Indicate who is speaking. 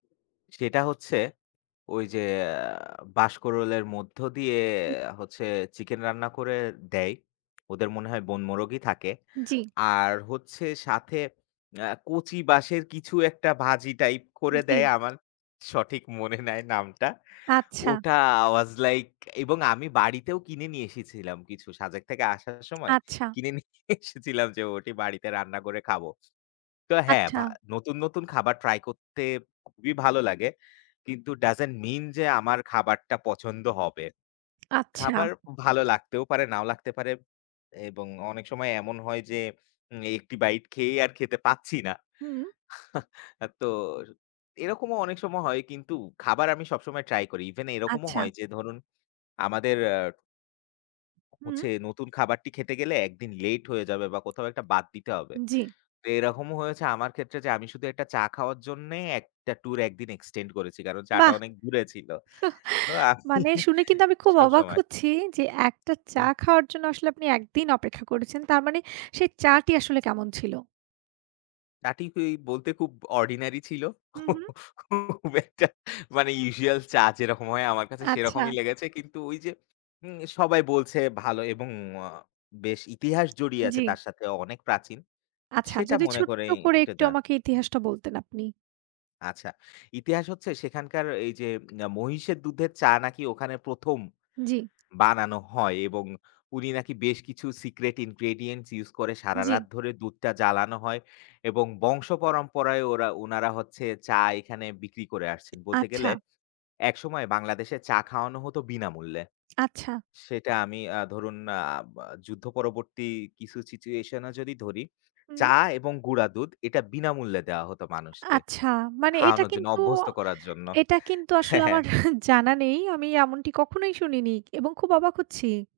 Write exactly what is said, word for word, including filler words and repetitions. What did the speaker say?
Speaker 1: সেটা হচ্ছে ওই যে বাঁশরোলের মধ্য দিয়ে
Speaker 2: হুম।
Speaker 1: হচ্ছে চিকেন রান্না করে দেয়। ওদের মনে হয় বনমোরগই থাকে।
Speaker 2: জ্বি।
Speaker 1: আর হচ্ছে সাথে কচি বাঁশের কিছু একটা ভাজি টাইপ করে
Speaker 2: জ্বী।
Speaker 1: দেয় আমার সঠিক মনে নাই নামটা।
Speaker 2: আচ্ছা।
Speaker 1: ওটা ওয়াস লাইক এবং আমি বাড়িতেও কিনে নিয়ে এসেছিলাম কিছু সাজেক থেকে আসার সময়
Speaker 2: আচ্ছা।
Speaker 1: কিনে নিয়ে এসেছিলাম যে, ওটি বাড়িতে রান্না করে খাবো। তো হ্যাঁ,
Speaker 2: আচ্ছা।
Speaker 1: নতুন, নতুন খাবার ট্রাই করতে খুবই ভালো লাগে। কিন্তু ডাসেন্ট মিন যে, আমার খাবারটা পছন্দ হবে।
Speaker 2: আচ্ছা।
Speaker 1: খাবার ভালো লাগতেও পারে, নাও লাগতে পারে। এবং অনেক সময় এমন হয় যে, উম এক টি বাইট খেয়েই আর খেতে পাচ্ছি না।
Speaker 2: হু।
Speaker 1: তো এরকমও অনেক সময় হয় কিন্তু খাবার আমি সবসময় ট্রাই করি। ইভেন এরকমও
Speaker 2: আচ্ছা।
Speaker 1: হয় যে ধরুন আমাদের আ
Speaker 2: হু।
Speaker 1: হচ্ছে নতুন খাবারটি খেতে গেলে এক দিন লেট হয়ে যাবে বা কোথাও একটা বাদ দিতে হবে।
Speaker 2: জ্বি।
Speaker 1: তো এরকমও হয়েছে আমার ক্ষেত্রে যে, আমি শুধু এক টা চা খাওয়ার জন্য এক টা ট্যুর এক দিন এক্সটেন্ড করেছি কারণ চা টা
Speaker 2: বাহ!
Speaker 1: অনেক দূরে ছিল। তো আমি
Speaker 2: মানে শুনে কিন্তু আমি খুব অবাক
Speaker 1: সবসময়
Speaker 2: হচ্ছি যে, এক টা চা
Speaker 1: হুম।
Speaker 2: খাওয়ার জন্য আসলে আপনি এক দিন অপেক্ষা করেছেন। তার মানে সেই চাটি আসলে কেমন ছিল?
Speaker 1: তা ঠিক বলতে খুব অর্ডিনারি ছিল।
Speaker 2: হু, হু।
Speaker 1: খুব একটা মানে ইউজুয়াল চা যেরকম হয় আমার কাছে সেরকমই
Speaker 2: আচ্ছা।
Speaker 1: লেগেছে। কিন্তু ওই যে, সবাই বলছে ভালো এবং আ বেশ ইতিহাস জড়িয়ে আছে
Speaker 2: জ্বি।
Speaker 1: তার সাথে অনেক প্রাচীন।
Speaker 2: আচ্ছা
Speaker 1: সেটা
Speaker 2: যদি
Speaker 1: মনে
Speaker 2: ছোট্ট
Speaker 1: করেই
Speaker 2: করে
Speaker 1: একটা
Speaker 2: একটু
Speaker 1: যাওয়া
Speaker 2: আমাকে ইতিহাসটা বলতেন আপনি।
Speaker 1: আচ্ছা, ইতিহাস হচ্ছে সেখানকার এই যে মহিষের দুধের চা নাকি ওখানে প্রথম
Speaker 2: জ্বি।
Speaker 1: বানানো হয় এবং উনি নাকি বেশ কিছু সিক্রেট ইনগ্রেডিয়েন্টস ইউজ করে
Speaker 2: জ্বী।
Speaker 1: সারারাত ধরে দুধটা জ্বালানো হয় এবং বংশ পরম্পরায় ওরা, উনারা হচ্ছে, চা এখানে বিক্রি করে আসছেন। বলতে গেলে
Speaker 2: আচ্ছা।
Speaker 1: একসময় বাংলাদেশে চা খাওয়ানো হত বিনামূল্যে।
Speaker 2: আচ্ছা।
Speaker 1: সেটা আমি ধরুন আ আ যুদ্ধ পরবর্তী কিছু সিচুয়েশন এ যদি ধরি চা
Speaker 2: হু।
Speaker 1: এবং গুঁড়া দুধ এটা বিনামূল্যে দেওয়া হত মানুষকে
Speaker 2: আচ্ছা মানে এটা
Speaker 1: খাওয়ানোর জন্য
Speaker 2: কিন্তু,
Speaker 1: অভ্যস্ত করার জন্য।
Speaker 2: এটা কিন্তু আসলে
Speaker 1: হ্যাঁ,
Speaker 2: আমার
Speaker 1: হ্যাঁ।
Speaker 2: জানা নেই। আমি এমনটি কখনোই শুনিনি এবং খুব অবাক হচ্ছি।